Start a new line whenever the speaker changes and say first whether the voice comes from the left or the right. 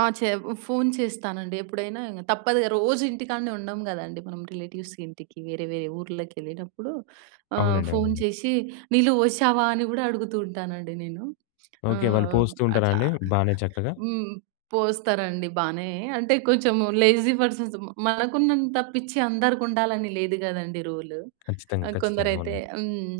right: ఆ! చె ఫోన్ చేస్తానండి. ఎప్పుడైనా ఇంగ తప్పదు‌గా రోజు ఇంటికాడనే ఉండం గదండీ! మనం రిలేటివ్స్ ఇంటికి వేరే వేరే ఊర్లకి ఎళ్ళిటప్పుడు ఆహ్,
left: అవునండి.
right: ఫోన్
left: అవునండి.
right: చేశి "నీల్లు ఫోశావా?" అని గూడా అడుగుతూ ఉంటానండి నేను.
left: ఓకే. వాళ్ళు
right: ఆహ్,
left: పోస్తూ ఉంటారా
right: అట్లా
left: అండి? బానే చక్కగా?
right: హ్మ్. పోస్తారండి బానే అంటే కొంచెం లేజీ పర్సన్స్ మ మనకున్నంత పిచ్చి అందరికుండాలని లేదు గదండీ రూల్.
left: ఖచ్చితంగా!
right: ఆహ్,
left: ఖచ్చితంగా!
right: కొందరైతే
left: అవునండి.
right: హ్మ్.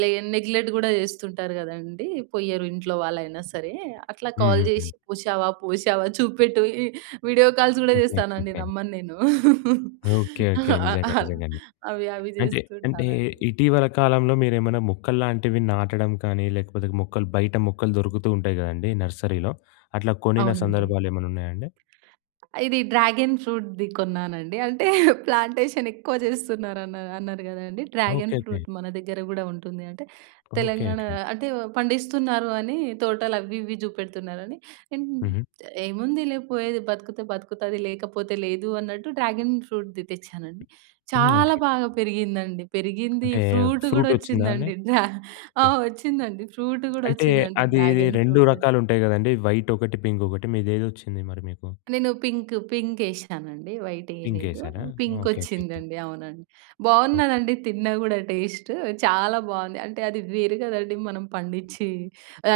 right: లె నెగ్లెక్ట్ గూడా జేస్తుంటారు గదండీ! పోయరు ఇంట్లో వాళ్లయినా సరే, అట్లా కాల్
left: హుహుహు.
right: జేశి "పోశావా? పోశావా? చూపెట్టు" ఇ వీడియో కాల్స్ గూడా జేస్తానండి
left: ఓకేకేకే.
right: నమ్మను నేను.
left: ఓకే. ఓకే
right: ఆహ్,
left: నిజంగా
right: ఆహ్,
left: నిజంగానే.
right: అవి అవి
left: అంటే అంటే
right: జేస్తుంటానండి.
left: ఇటీవల కాలంలో మీరేమైనా మొక్కల్లాంటివి నాటడం కానీ లేకపోతే మొక్కలు బయట మొక్కలు దొరుకుతూ ఉంటాయి గదండీ! నర్సరీ‌లో? అట్లా కొనిన
right: అవునండి.
left: సందర్భాలు ఏమన్నా ఉన్నాయా అండి?
right: ఇది డ్రాగన్ ఫ్రూట్‌ది కొన్నానండి. అంటే ప్లాంటేషన్ ఎక్కువ జేస్తున్నారన్నారు అన్నారు గదండీ. Dragon
left: okay. ఓకే.
right: ఫ్రూట్ మన దగ్గర గూడా ఉంటుంది, అంటే
left: ఓకే.
right: తెలంగాణ
left: ఓకే.
right: అంటే పండిస్తున్నారు అని తోటలు అవి ఇవి జూపెడుతున్నారని అన్
left: హుహు.
right: ఏముందిలే పోయేది బతుకుతే బతుకుతది, లేకపోతే లేదు అన్నట్టు డ్రాగన్ ఫ్రూట్‌ది తెచ్చానండి.
left: హ్మ్. ఓకే.
right: చాలా
left: ఓకే.
right: బాగా పెరిగిందండి. పెరిగింది
left: అంటే
right: ఫ్రూట్ గూడా
left: ఫ్రూట్ ఒచ్చిందా అండి?
right: ఒచ్చిందండి. డ్రా ఆ!
left: ఓకే.
right: ఒచ్చిందండి ఫ్రూట్ గూడా
left: అంటే
right: ఒచ్చిందండి
left: అది ది
right: డ్రాగన్
left: 2
right: ఫ్రూట్.
left: రకాలుంటాయి గదండీ, వైట్ ఒకటి, పింక్ ఒకటి మీదేది ఒచ్చింది మరి మీకు?
right: నేను పింక్ పింక్ ఎశానండి. వైట్
left: పింక్
right: ఎయలేదు.
left: ఎసారా!
right: Pink
left: okay.
right: ఒచ్చిందండి. అవునండి.
left: స్ ఓకే.
right: బావున్నదండి. తిన్నా గూడా టేస్ట్ చాలా బావుంది. అంటే అది వేరు గదండీ. మనం పండిచ్చి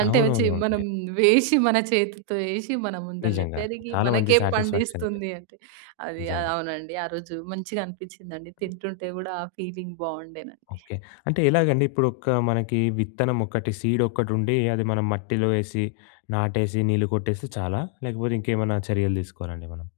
right: అంటే చి మనం
left: అవునవునవునండి.
right: వేసి మన చేతితో ఎశి మన ముందలనే
left: నిజంగా.
right: పెరిగి
left: చాలా మంచి
right: మనకే
left: సాటి‌స్‌ఫ్యాక్షన్ అండి.
right: పండిస్తుంది అంటే అది ఆహ్,
left: నిజంగా.
right: అవునండి. ఆరోజు మంచిగా అనిపించిందండి తింటుంటే గూడా ఆ ఫీలింగ్ బావుండేనండి.
left: ఓకే. అంటే ఎలాగండి ఇప్పుడు ఒక మనకి విత్తనం ఒకటి సీడ్ ఒకటి ఉండి అది మనం మట్టిలో ఎసి, నాటేసి, నీళ్లు కొట్టేస్తే చాలా? లేకపోతే ఇంకేమన్నా చర్యలు తీసుకోవాల అండి మనం?